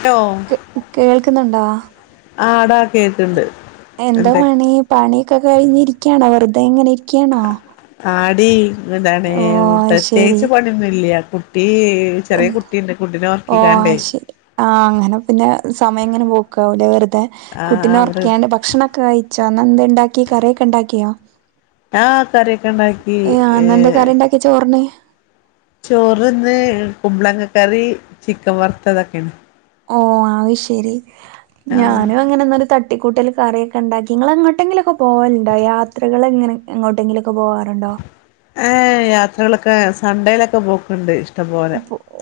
Hello കേൾക്കുന്നുണ്ടോ? ആ ആടാ കേട്ടുണ്ട്. എന്താ പണി പണിയൊക്കെ കഴിഞ്ഞി ഇരിക്കുകണോ വെറുതെ ഇങ്ങനെ ഇരിക്കുകണോ? ആടി എന്താണ് പ്രത്യേകിച്ച് പണിഒന്നുല്ല. ഉ ഓ ഒർക്കിക്കാണ്ടേ ശരി ആഹ് അങ്ങനെ പിന്നെ സ എങ്ങനെ പോക്കില്ല വെറുതെ ആ കുട്ടിനെ അവിടെ ഉറകിയാണ്ട് ഭക്ഷണൊക്കെ കഴിച്ച നന്ന് എന്തേ ണ്ടാക്കി കറിയൊക്കെ ഉണ്ടാക്കിയോ? ആ കറിയൊക്കെ ഉണ്ടാക്കി ന്ന എന്ത കറി ഉണ്ടാക്കി ചോറിന്? ചോറ്ന്ന് കുമ്പളങ്ങ കറി ചിക്കൻ വറുത്ത ഇതൊക്കെയാണ്? ഓ ആ ശരി ആ ഞാനും അങ്ങനെരു തട്ട ട്ടിക്കൂട്ടിക കറിയൊക്കെ ഉണ്ടാക്കി നിങ്ങങ്ങോട്ടെങ്കിലൊക്കെ പോകലണ്ടോ യാത്രകൾ ഇങ്ങനെ അങ്ങോട്ടെങ്കിലും ഏ യാത്രകളൊക്കെ സണ്ടേലൊക്കെ പോക്ണ്ട്.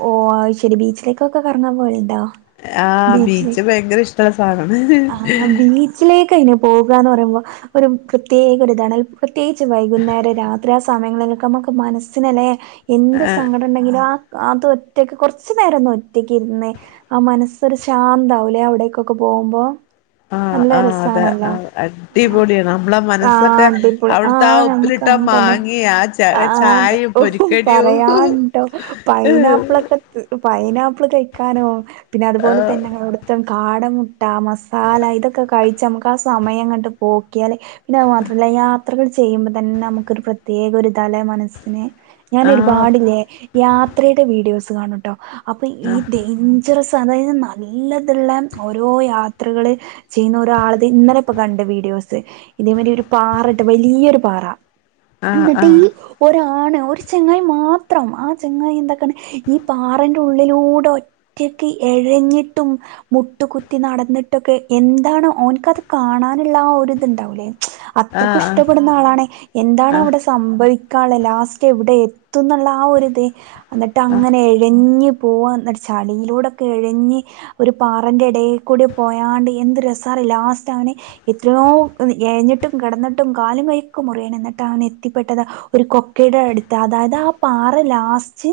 ഓ ശരി ബീച്ചിലേക്കൊക്കെ കറങ്ങാൻ പോലുണ്ടാ. ആഹ ബീച്ച് ഭയങ്കര ഇഷ് ആ ബീച്ചിലേക്ക് അയിന് പോകന് എര് പ്രത്യേകഒര്താണ് പ്രത്യേകിച്ച് വൈകുന്നേരം രാത്രി ആ സമയങ്ങളിൽക്കെ നമുക്ക് മനസ് ല്ലേ എന്ത് ആ സങ്കടം ഉണ്ടെങ്കിലും ആ അത് ഒറ്റയ്ക്ക് കുറച്ചു നേരംഒന്ന് ഒറ്റക്ക് ഇരുന് ആ മനസ് ഒരു ശാന്ത ആവൂലേ അവിടേക്കൊക്കെ പോകുമ്പോ. ആഹ് നല്ല ആഹ് അതെ രസാണല്ലോ അടിപൊളിയാണ് നമ്മളെ ആ മനസ്സൊക്കെ അടിപൊളി ആ അവിടുത്തെ ഉപ്പിലിട്ട നമ്മ തന്നെ മാങ്ങി ച ആ ചായയും ഓ പൊരിക്കടിയും പറയാനട്ടോ പൈനാപ്പിളൊക്കെ പൈനാപ്പിൾ കഴിക്കാനോ പിന്നെ അതുപോലെ തന്നെ കാട മുട്ട മസ് ല ഇതൊക്കെ കഴിച്ച് നമുക്ക് ആ സമയംങ്ങട്ട് പോക്കിയാലേ പിന്നെ അത് മാത്രല്ല യാ യാത്രകൾ ചെയ്യുമ്പോൾ തന്നെ നമുക്കൊരു പ്രത്യേക ഒരുരിതാലെ മനസ്സിന്. ആഹ് ഞാനോരുപാട്ഇല്യേ യാത്രയുടെ വീഡിയോസ് കാണൂട്ടോ അപ്പൊ ഈ ആഹ് ഡൈഞ്ചറസ് അതായത് നല്ലതുള്ള ഓരോ യാത്ര യാത്രകള് ചെയ്യുന്ന ഒരാളത് ഇന്നലെ ഇപ്പൊ കണ്ട് വീഡിയോസ് ഇതേമാരി ഒരു പാറട്ടോ വല്യയൊരു പാറ ആഹ് എന്നിട്ട് ആഹ് ഈ ഒരാ ആണ് ഒരു ചെങ്ങായി മാത്രം ആ ചെങ്ങായി എന്തൊക്കാണ് ഈ പാറിന്റെ ഉള്ളിലൂടെ ഒറ്റ ക് എഴഞ്ഞിട്ടും മുട്ടുകുത്തി നടന്നി ന്തൊക്കെ എന്താണ് ഓനിക്ക് അതു കാണാനുള്ള ആ ഒരിതുണ്ടാവൂല്ലേ അത്രക്കും ആഹ് ഇഷ്ടപ്പെടുന്ന ആളാണെ എന്താണ് ആഹ് അവിടെ സംഭവി ക്കാള്ളത് ലാസ്റ്റ് എവിടെ എത്തുന്നുള്ള ആ ഒരു ഇത് എന്നിട്ട് ആഹ് അങ്ങനെ എഴഞ്ഞു പോവാ എന്ന്ചാലു അയിലൂടൊക്കെ എഴഞ് ഒരു പാറന്റെ ഇടെ കൂടി പോയാണ്ട് എന്ത് രസാറിയാവോ ലാസ്റ്റ് ആണ് എത്രയോ എഴഞ്ഞിട്ടും കിടന്നിട്ടും കാലും കൈയ്യൊ മുറയാണ് എന്നിട്ട് അവന് എത്തിപ്പെട്ടത് ഒരു കൊക്കയുടെ അടുത്ത് അതായത് ആ പാറ ലാസ്റ്റ്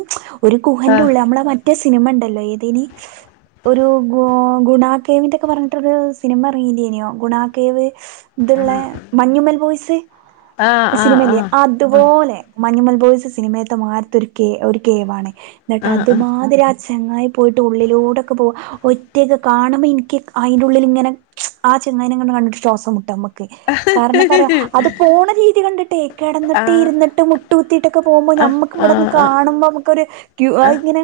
ഒരു ഗുഹന്റെ ഉള്ളിൽ നമ്മളെ മറ്റേ സിനിമ ഉണ്ടല്ലോ ഏതാനി ഒരു ഗു ഗുണാ കേവിന്റൊക്കെ പറഞ്ഞിട്ടൊരു സിനിമ ഇറങ്ങിനിയോ ഗുണകേവ് ഇതുള്ള മഞ്ഞുമൽ ബോയ്സ് ആഹ് ആഹ് ആഹ് ആഹ് ആഹ് ആഹ് ബോയ്സ് സിനിമയിലത്തെ മാരിത്ത ഒരു കേ ഒരു കേവാണ് എന്നിട്ട് അതുമാതിരി ആ ചങ്ങായി പോയിട്ട് ഉള്ളിലൂടൊക്കെ പോവാ ഒറ്റക്ക് കാണുമ്പോൾ എനി നിക്ക് അതിന്റെ ഉള്ളിൽ ഇങ്ങനെ ആ ചെങ്ങായിനെ കണ്ടിട്ട് ശ്വാസം മുട്ടുവാ നമ്മക്ക് കാരണം പറയാം അത് പോണ രീതി കണ്ടിട്ടേ കിടന്നിട്ട് ആഹ് ഇരുന്നിട്ട് മുട്ട് കുത്തിയിട്ടൊക്കെ പോകുമ്പോ ഞമ്മക്ക് ആഹ് ഇവിടെന്ന് ആഹ് കാണുമ്പോ നമുക്കൊരു ക്ക് അതിങ്ങനെ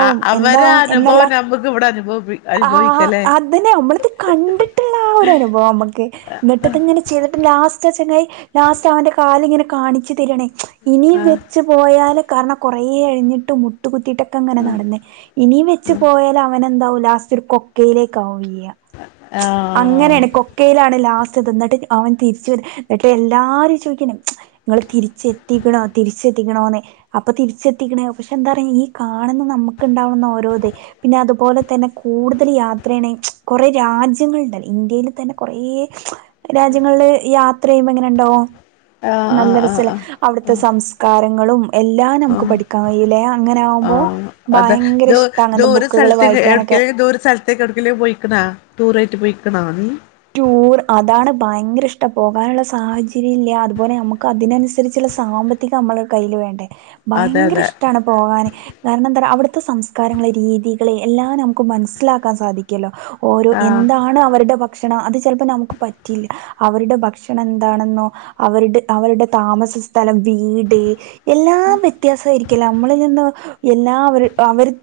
ആ അവരെ എന്താവും എന്നുള്ള അനുഭവം നമ്മുക്ക് ഇവിടെ അനുഭവി ആഹ് അനുഭവിക്കല്ലേ അതിനെ നമ്മളത് കണ്ടിട്ടുള്ള ആ ഒരു അനുഭവം നമ്മുക്ക് എന്നിട്ടതിങ്ങനെ ചെയ്ത് ട്ട് ലാസ്റ്റ് ആ ചങ്ങായി ലാസ്റ്റ് അവന്റെ കാലിങ്ങനെ കാണിച്ചു തരാണ് ഇനിയും ആഹ് വെച്ച് പോയാല് കാരണം കൊറെ ഇഴഞ്ഞിട്ട് മുട്ടു കുത്തിട്ടൊക്കെ ഇങ്ങനെ നടന്നേ ഇനി വെച്ച് പോയാൽ അവ നെന്താവും ലാസ്റ്റ് ഒരു കൊക്കയിലേക്കാവും വീഴ്അ ആഹ് എന്നിട്ട് അവൻ തിരിച്ചു എന്നിട്ട് എല്ലാരും ചോദിക്കാണ് നിങ്ങള് തിരിച്ചെത്തിക്കണോ തിരിച്ചു എത്തിക്കണോന്നു അപ്പൊ തിരിച്ചെത്തിക്കണേ പക്ഷെ എന്താണ് ഈ കാണുന്ന നമുക്കുണ്ടാവുന്ന ഓരോത് പിന്നെ അത് പോലെ തന്നെ കൂടുതൽ യാ ത്രണ് കുറെ രാജ്യങ്ങളുണ്ട് ഇന്ത്യൽ തന്നെ കുറെ രാജ്യങ്ങളിൽ യാത്ര ചെയ് മ്പോ എങ്ങനെ ഉണ്ടാവും ആഹ് ആഹ് നല്ല ആഹ് രസല്ലേ ആഹ് അവിടുത്തെ സംസ്കാരങ്ങളും എല്ലാം നമുക്ക് ആഹ് പഠിക്കാൻ കഴിയില്ലേയാ ആഹ് അതെ ദൂ അങ്ങനത്തെ ദൂര ബുക്കുകൾ സ്ഥലത്ത് വായിക്കാനൊക്കെ ദൂരെ സ്ഥലത്തേക്ക് എവിടേക്കേലും പോയി ഇക്കണ ടൂർ ആയിട്ട് പോയിക്കണോ നീ ടൂർ അതാണ് ഭയങ്കര ഇഷ്ടം പോകാനുള്ള സാഹചര്യം ഇല്ല അതുപോലെ നമുക്ക് അതിനനുസരിച്ചുള്ള സാമ്പത്തികം അതെ അതെ അവിടുത്തെ സംസ്കാരങ്ങള് രീതികള് എല്ലാം നമുക്ക് മനസ്സിലാക്കാൻ സാധിക്കല്ലോ ഓരോ ആഹ് എന്താണ് അവരുടെ ഭക്ഷണം അത് ചിലപ്പോ നമുക്ക് പറ്റില്ലാ അവരുടെ ഭക്ഷണം എന്താണെ സ്ഥലം വീട് എല്ലാം വ്യത്യാസം ആയിരിക്കില്ലേ നമ്മളിൽ നിന്ന്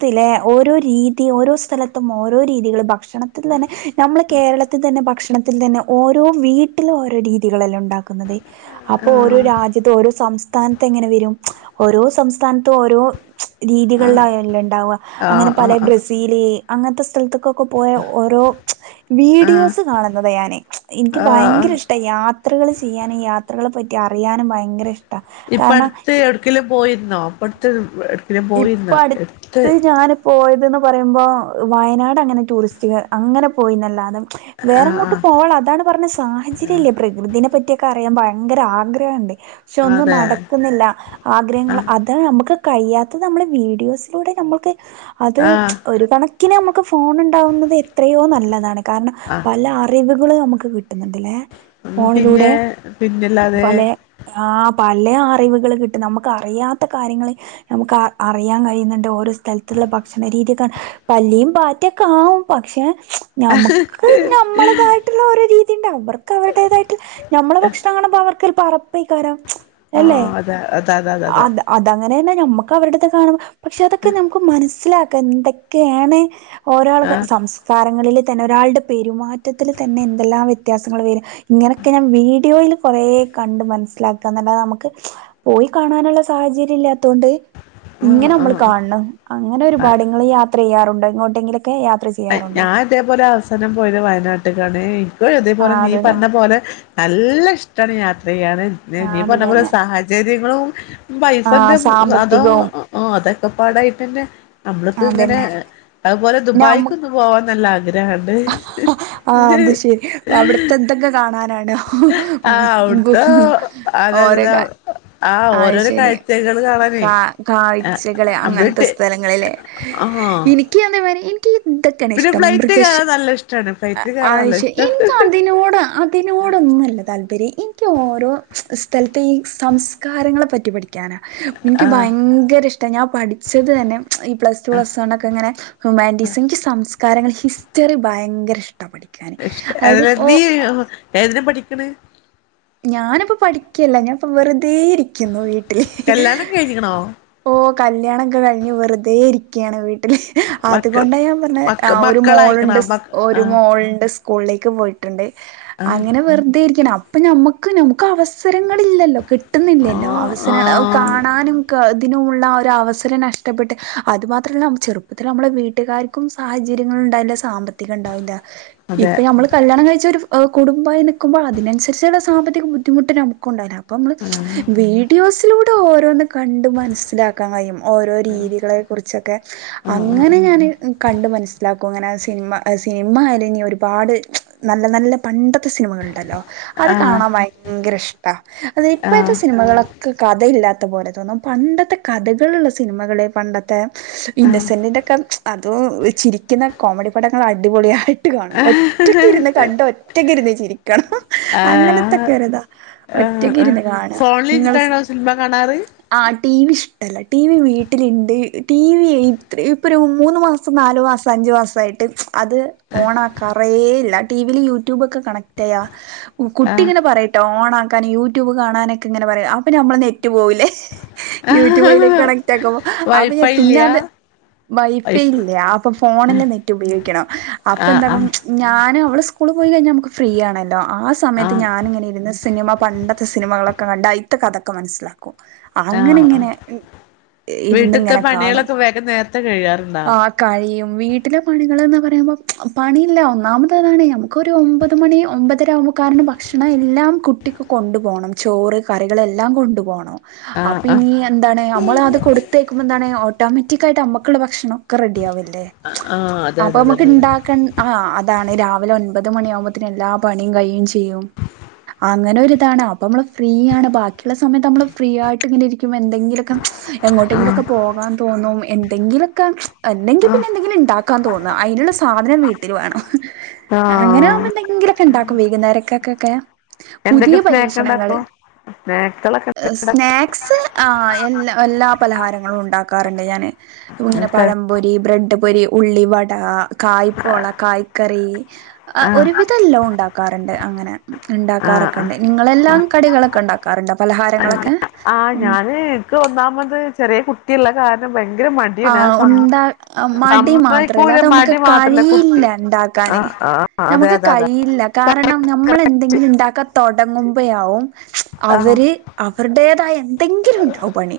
ത്തിലെ ഓരോ രീത് തന്നെ ഭക്ഷണത്തിൽ തന്നെ ഓരോ വീട്ടിലും ഓരോ രീതികളല്ലേ ഉണ്ടാക്കുന്നത് അപ്പൊ ഓരോ ആഹ് രാജ്യ ഇത് ഓരോ സംസ്ഥാനത്ത് എങ്ങനെ വരും ഓരോ സംസ്ഥാനത്തും ഉണ്ടാവാ ആഹ് അങ്ങനെ പല ആഹ് ബ്രസീല് അങ്ങനത്തെ സ്ഥലത്തക്കൊക്കെ പോയ ഓരോ വിഡിയോ ആഹ് സ് കാണുന്നത് ഞാന് എനിക്ക് ആഹ് ഭയങ്കര ഇഷ്ട യാത്രകൾ ചെയ്യാനും യാത്രകളെ പറ്റി അറിയാനും ഭയങ്കര ഇഷ് ഇപ്പ അടുത്ത് എവിടക്കലും പോയിരുന്നോ അപ്പ അടുത്ത് ഇപ്പൊ പോയിരുന്നോ അടുത്ത് എടുത്ത് ഞാൻ പോയത് ന്ന് പറയുമ്പോ വയനാട് അങ്ങനെ ടൂറിസ്റ്റുകൾ അങ്ങനെ പോയിന്നല്ലാതും ആഹ് വേറെങ്ങോട്ട് പോവാ അതാണ് പറഞ്ഞ സാഹചര്യം ഇല്ലേ പ്രകൃതിനെ പറ്റിയൊക്കെ പക്ഷെ ആഹ് ഒന്നും അതെ നടക്കുന്നില്ല ആഗ്രഹങ്ങൾ ആഹ് അത് അത് നമ്മള് വീഡിയോസിലൂടെ നമ്മൾക്ക് അത് ആഹ് ഒരു കണക്കിന് നമുക്ക് ഫോൺ ഉണ്ടാവുന്നത് യോ നല്ലതാണ് കാരണം ആഹ് ഉം ഫോണിലൂടെ പിന്നെ പിന്നല്ലാതെ പല പല അറിവുകൾ കിട്ടും നമുക്ക് അറിയാത്ത കാര്യങ്ങൾ നമുക്ക് അ അറിയാൻ കഴിയുന്നുണ്ട് ഓരോ സ്ഥലത്തുള്ള ഭക്ഷണ രീതി തന്നെ പല്ലിയും പാറ്റൊക്കെ ആവും പക്ഷെ നമക്ക് നമ്മളതായിട്ടുള്ള ഒരു രീതിണ്ട് അവർക്ക് അവരുടേതായിട്ട് നമ്മള ഭക്ഷണങ്ങളും അവർക്കു ചെല്പപൊ അറപ്പേരാം അല്ലെ ആഹ് അതെ അതെ അതെ അതെ അ അതെ അതങ്ങനെ തന്നെ ഞമ്മക്ക് ഒക്കെ അവരുടെ അടുത്ത് കാണും പക്ഷെ അതൊക്കെ നമുക്ക് മനസ്സിലാക്കാം എന്തൊക്കെയാണ് ഒരാൾത് ആഹ് സംസ്കാര ങ്ങളിൽ തന്നെ ഒരാളുടെ പെരുമാറ്റത്തിൽ തന്നെ എന്തെല്ലാം വ്യത്യാസങ്ങൾ വരും ഇങ്ങനൊക്കെ ഞാൻ വീഡിയോയിൽ കു കൊറേ കണ്ട് മനസ്സിലാക്കുക എന്നല്ലാത് നമുക്ക് പോയി കാണാനുള്ള സാഹചര്യം ഇല്ലാത്തോണ്ട് ഇങ്ങനെ നമ്മൾ ആഹ് കാണണം അങ്ങനെ ആഹ് ഒരുപാട് ഇങ്ങള് യാത്ര ചെയ്യാറുണ്ട് ഇങ്ങോട്ടെങ്കിലൊക്കെ യാത്ര ചെ ഞാൻ ഇതേപോലെ അവസാനം പോയത് വയനാട്ട്ക്കാണ് എനിക്കു ഇതേപോലെ ആഹ് നീ അത് തന്നെ പറഞ്ഞ പോലെ നല്ല ഇഷ്ടാണ് യാത്ര ചെയ്യാന് ആഹ് നീ അത് പറഞ്ഞ പോലെ തന്നെ സാഹചര്യങ്ങളും പൈസന്റെ ആഹ് അതോ സാമ്പത്തികവും അതൊക്കെപാടായിട്ട്ന്നെ നമ്മള്ക്ക് ഇങ്ങനെ അതന്നെ അതുപോലെ നമ്മ ദുബായ്ക്കൊന്ന് പോവാൻ നല്ല ആഗ് ഗ്രഹം ഇണ്ട് ആഹ് ഹ്ഹ് അത് ശരി അവിടുത്തെ എന്തൊക്കെ കാണാനാണ് ആ അവിട്ത്തെ അതെ ഓരോ അതെ കാ ആ അത് ഓരോരോ ശരി കാഴ്ചകൾ കാണാനേ കാ കാഴ്ചകള് അങ്ങനത്തെ നമ്മള് സ്ഥലങ്ങള് ലെ ആ എനിക്ക് അതെമാരി ഇ ക്കി ഇതൊക്കെയാണ് പിന്നെ ഇഷ്ടം ഫ്ലൈറ്റ് മൃഗശാ കയറാൻ നല്ല ഇഷ്ടാണ് ഫ്ലൈറ്റ് ആ കയറാൻ നല്ല ഇഷ്ടാണ് എനിക്ക് അതിനോട് അതിനോ നൊടൊന്നുംല്ല താല്പര്യം എനിക്ക് ഓരോ സ്ഥലത്തെ ഈ സംസ്കാരങ്ങളെ പറ്റി പഠി ക്കാനാ എനിക്ക് ആ ഭയങ്കര ഇഷ്ട ഞാൻ പഠിച്ചത് തന്നെ ഈ പ്ലസ്‌ ടു പ്ലസ്‌ വൺ ഒക്കെ ഇങ്ങനെ ഹു ഹ്യൂമൻറ്റിസ് സംസ്കാരങ്ങൾ ഹിസ്റ്ററി ഭയങ്കര ഇഷ് അതെല്ല നീ ഏതിനാ പഠിക്കണ് ഞാനിപ്പ പഠിക്കല്ല ഞാൻപ്പ വെറു തെരിക്കുന്നു വീട്ടില് കല്യാണം കഴിഞ്ഞിക്കണോ ഓ കല്യാണം ഒക്കെ കഴി ഞ്ഞു വെറുതെ ഇരിക്കാണ് വി മക്കൾ അതുകൊണ്ട ഞാൻ പറഞ്ഞേ മക്ക ഒരു മക്കളായിക്കണ മോളുണ്ട് മ ആ ഒരു മോളുണ്ട് സ് സ്കൂളിലേക്ക് പോയിട്ടുണ്ട് ആ അങ്ങനെ വെറുതെരിക്കണ് അപ്പോ നമ്മക്ക് നമ്മക്ക് അവസാ ങ്ങളില്ലല്ലോ കിട്ടുന്നില്ലല്ലോ ആ ആ അവസരംങ്ങള് കാണാനും അതിനുള്ള ആ ഒരു അവസരം നഷ്ടപ്പെട്ട് അത് മാത്രമല്ല ചെറുപ്പത്തിൽ നമ്മളുടെ വീട്ടുകാർക്കും സാഹചര്യങ്ങളു ണ്ടവില്ല സാമ്പത്തികം ഇണ്ടാവില്ല അതെ ഇപ്പോ നമ്മള് കല്യാണം കഴിച്ച് ഒരു കുടുംബയി നിൽക്കുമ്പോൾ അതിനനുസരിച്ച് സാമ്പത്തിക ബുദ്ധിമുട്ട് നമുക്ക് ഉണ്ടവുല്ല അപ്പ നമ്മള് ആ ആ വീഡിയോസിലൂടെ ഓരോന്ന കണ്ട് മനസ്സിലാക്കാൻ കഴിയും ഓരോ രീതികളെ കുറിച്ചൊക്കെ അങ്ങനെ ആ ഞാന് കണ്ട് മനസ്സിലാക്കും അങ്ങനെ ആ സിനിമ സിനിമ ആയാലും ഇനി ഒരുപാട് നല്ല നല്ല പണ്ടത്തെ സിനിമകൾ ഉണ്ടല്ലോ അത് ആ ആ കാണാൻ ഭയങ്കര ഇഷ്ട അത് ഇപ്പോഴത്തെ സിനിമകളൊക്കെ കഥയില്ലാ ത്ത പോലെ തോന്നും പണ്ടത്തെ കഥകളുള്ള സിനിമകള് പണ്ടത്തെ ഇന്നസെന്റിന്റെ ഒക്കെ അതും ചിരിക്കുന്ന കോമഡി പടങ്ങൾ അടിപൊളിയാ ട്ട് കാണും ഒറ്റക്ക് ഇരുന്ന് കണ്ട് ഒറ്റക്ക് ഇരുന്ന് ചിരിക്കണം ആ ആ അങ്ങനത്തൊക്കെ ഇരുതാ ഒറ്റക്ക് ആ ഇരുന്ന് കാണാ ഫോണിൽ നിങ്ങള് സി ഇരുന്നിട്ടാണോ സിനിമ കാണാറ് ടി വി ഇഷ്ടല്ല ടി വി വീട്ടിലുണ്ട് ടി വി ഇത്ര ഇപ്പോ ഒരു മൂന്ന് മാസം നാലു മാസം അ ഞ്ചുമാസായിട്ട് അത് ഒണാക്കേറയില്ല ടിവില് യൂട്യൂബ് ഒക്കെ കണക്ട്യ്യ ആ കുട്ടിങ്ങനെ പറയുട്ടോ ഓൺ ആക്കാൻ യൂട്യൂബ് കാണാനൊക്കെ ഇങ്ങനെ പറയും അപ്പോ നമ്മളെ നെറ്റ് പോകൂല്ലേ യൂട്യൂബ് അതിലേക്ക് കണക്ട് ആക്കുമ്പോ അപ്പോ ഞാൻ വൈഫൈ പിന്നെ ഇല്ല അത് വൈഫൈ വൈഫ് ഇല്ലേ അപ്പോ ഫോണില് നെറ്റ് ഉപയോഗിക്കണം അപ്പോ ആ ആ എന്താക്കും ഞാനും അവള് സ്കൂള് പോയി കഴിഞ്ഞാൽ നമുക്ക് ഫ്രീ ആണല്ലോ ആ സമയത്ത് ഞാനിങ്ങനെ ഇരുന്ന് സിനിമ പണ്ടത്തെ സിനിമകളൊക്കെ കണ്ട് അയിത്തെ കഥക്കെ മനസ്സിലാക്കും ആ അങ്ങനെ ആ ഇങ്ങനെ വീട്ടിലത്തെ ഇരുന്നിങ്ങനെ കാണും പണികളൊക്കെ വേഗം നേരത്തെ കഴിയാറുണ്ടോ ആ കഴിയും വീട്ടിലെ പണികൾന്ന് പറയുമ്പോ പണിയില്ല ഒന്നാമത് അതാണ് നമുക്കൊരു ഒമ്പത് മണി ഒമ്പതരാ ആവുമ്പോ കാരണം ഭക്ഷണം എല്ലാം കുട്ടിക്ക് കൊണ്ടുപോണം ചോറ് കറികളെല്ലാം കൊണ്ടു പോണം ആ അപ്പോ ആ ഇനി എന്താണ് നമ്മളാ അത് കൊടുത്തേക്കുമ്പോ എന്താണ് ഒ ഓട്ടോമാറ്റിക്കായിട്ട് നമ്മക്കുള്ള ഭക്ഷണം ഒക്കെ റെഡിയാവല്ലേ ആ അതെ അപ്പോ അതെ നമുക്ക് അതന്നെ ഇണ്ടാക്കൺ ആ അതാണ് രാവി ലെ ഒൻപത് മണിയവുമ്പോത്തേന് എല്ലാ പണിയും കഴിയും ചെയ്യും അങ്ങനെ ഒരിതാണ് അപ്പോ നമ്മള് ഫ്രീയണ് ബാക്കിയുള്ള സമയത്ത് നമ്മള് ഫ്രീ ആയിട്ട് ഇങ്ങനെ ഇരിക്കുമ്പോ എന്തെങ്കിലൊക്കെ ആ എങ്ങോട്ടെങ്കിലൊക്കെ പോകാൻ തോന്നും എന്തെങ്കിലൊക്കെ അല്ലെങ്കി ആ പിന്നെ എന്തെങ്കിലും ഇണ്ടാക്കാൻ തോന്നാ അയ്ൻള്ള സാധനം വീട്ടിൽ വേണം ആ അങ്ങനെ ആകുമ്പോ എന്തെങ്കിലുക്കെ ഇണ്ടാക്കും വൈകുന്നേരക്കൊക്കെ പുതിയ എന്തൊക്കെ സ്നാക്ക് പരീശണങ്ങള് ഉണ്ടാക്കും സ്നാക്കുകളൊക്കെ സ്നാക്സ് ആ എല്ലാ എല്ലാ പലഹാരങ്ങളും ഉണ്ടാക്കാറുണ്ട് ഞാന് ഇങ്ങനെ പഴം പൊരി ബ്രെഡ് പൊരി, ഉള്ളിവട, കായ്പോള, കായ്ക്കറി ആ ഒരുവിധെല്ലാം ഉണ്ടാ അകരണ്ട് അങ്ങനെ ആ ആ ണ്ടാക്കാറൊക്കെണ്ട് നിങ്ങളെല്ലാം കടികളൊക്കെ ണ്ടാക്കാർണ്ടോ പലഹാരങ്ങളൊക്കെ ആഹ് ഉം ഞാന് എനിക്ക് ഒന്നാമത് ചെറിയ കുട്ടിയുള്ള കാരണം ഭയങ്കര ആ മടിയാണ് സം ഉണ്ട മടി മാത്രല്ല സമ്മതിക്കൂല അത് നമുക്ക് മടി മാത്രല്ല കുട്ടി കഴിയില്ലണ്ടാക്കാൻ ആ ആ അതെ നമുക്ക് അതെ അതെ കഴിയില്ല കാരണം നമ്മൾ എന്തെങ്കിലും ഉണ്ടാക്കത്തൊടങ്ങുമ്പോയാവും ആ അവര് അവരുടേതായ എന്തെങ്കിലും ഉണ്ടാവും പണി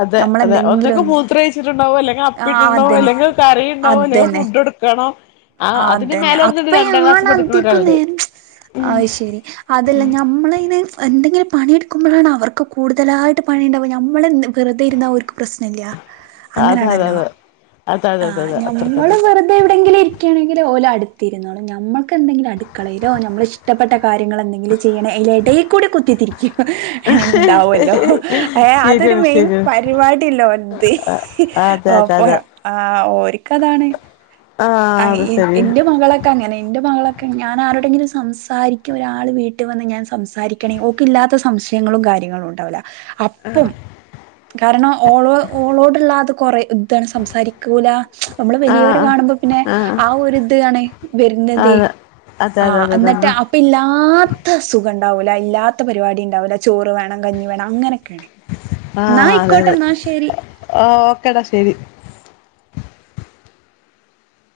അതെ അതെ നമ്മളെന്തെങ്കിലും ഒന്നൊക്കെ ഒന്ന് മൂത്രച്ചി ണ്ടാവോ അല്ലെങ്ക ആഹ് അപ്പിട്ടുണ്ടാവോ അതന്നെ അല്ലെങ്ക കറി ഉണ്ടാവോ അല്ലെങ്ക ഫുഡ് കൊട്ക്കണം ആ അതന്നെ അപ്പയാണ് പഠിക്കുന്ന അധിക്കും ഒരാളുണ്ട് നേരം അ ശരി അതല്ല ഞമ്മ [unintelligible] എന്തെങ്കിലും പണിയെടുക്കുമ്പോഴാണ് അവർക്ക് കൂടുതലായിട്ട് പണിയുണ്ടാവുക നമ്മളെ വെറുതെ ഇരിന്നാ ഓര്ക്ക് പ്രശ്നംല്ല അതെ അതെ അങ്ങനെയാണല്ലോ അതെ അതെ അതെ ആ അതെ അതെ അത്ര നമ്മള് തന്നെ വെറുതെ എവിടെങ്കിലും ഇ പോലെ അടുത്തിരുന്നോളും നമ്മക്കെന്തെങ്കിലും അടുക്കളേല്ലോ നമ്മൾ ഇഷ്ടപ്പെട്ട കാര്യങ്ങൾ എന്തെിലും ചെയ്യണേ അയിന്റെയ ടേൽ കൂടെ കുത്തിരിക്കും ഉണ്ടാവല്ലോ അതൊരു ശരിയാണ് മെയിൻ ശരിയാണ് പരിപാടി ല്ലേ ഓൽത് അതെ ഓ അതെ പോയ അതെ ആ ഓരിക്കതാണ് ആഹ് അത് ശരിയാ അഎന്റെ മകളൊക്കെ അങ്ങനെ എന്റെ മകള ഞാനാരോടെങ്കിലും സംസാരിക്കു ഒരാൾ വീട്ടിൽ വന്ന് ഞാൻ സംസാരിക്കണേ ഓക് ഇല്ലാത്ത സംശയങ്ങളും കാര്യ കാര്യങ്ങള്ണ്ടാവൂല്ല അപ്പം കാരണം ഓളോ ഓളോടുള്ളത് കൊറെ ഇതാണ് സംസാരിക്കൂല നമ്മള് വലിയവരെ ആഹ് കാണുമ്പോ പിന്നെ ആഹ് ആ ഒരി ഇത് ആണ് വരുന്നതേ അതെ അതെ ആ അതെ അതെ അന്നിട്ട് തന്നെ അപ്പ ഇല്ലാത്ത സുഖം ണ്ടാവുല്ല ഇല്ലാത്ത പരിപാടി ഉണ്ടാവൂല്ല ചോറ് വേണം കഞ്ഞി വേണം അങ്ങനൊക്കെയാണ് ആഹ അതെ അതെ ആ ഓക്കേടാ ശെരി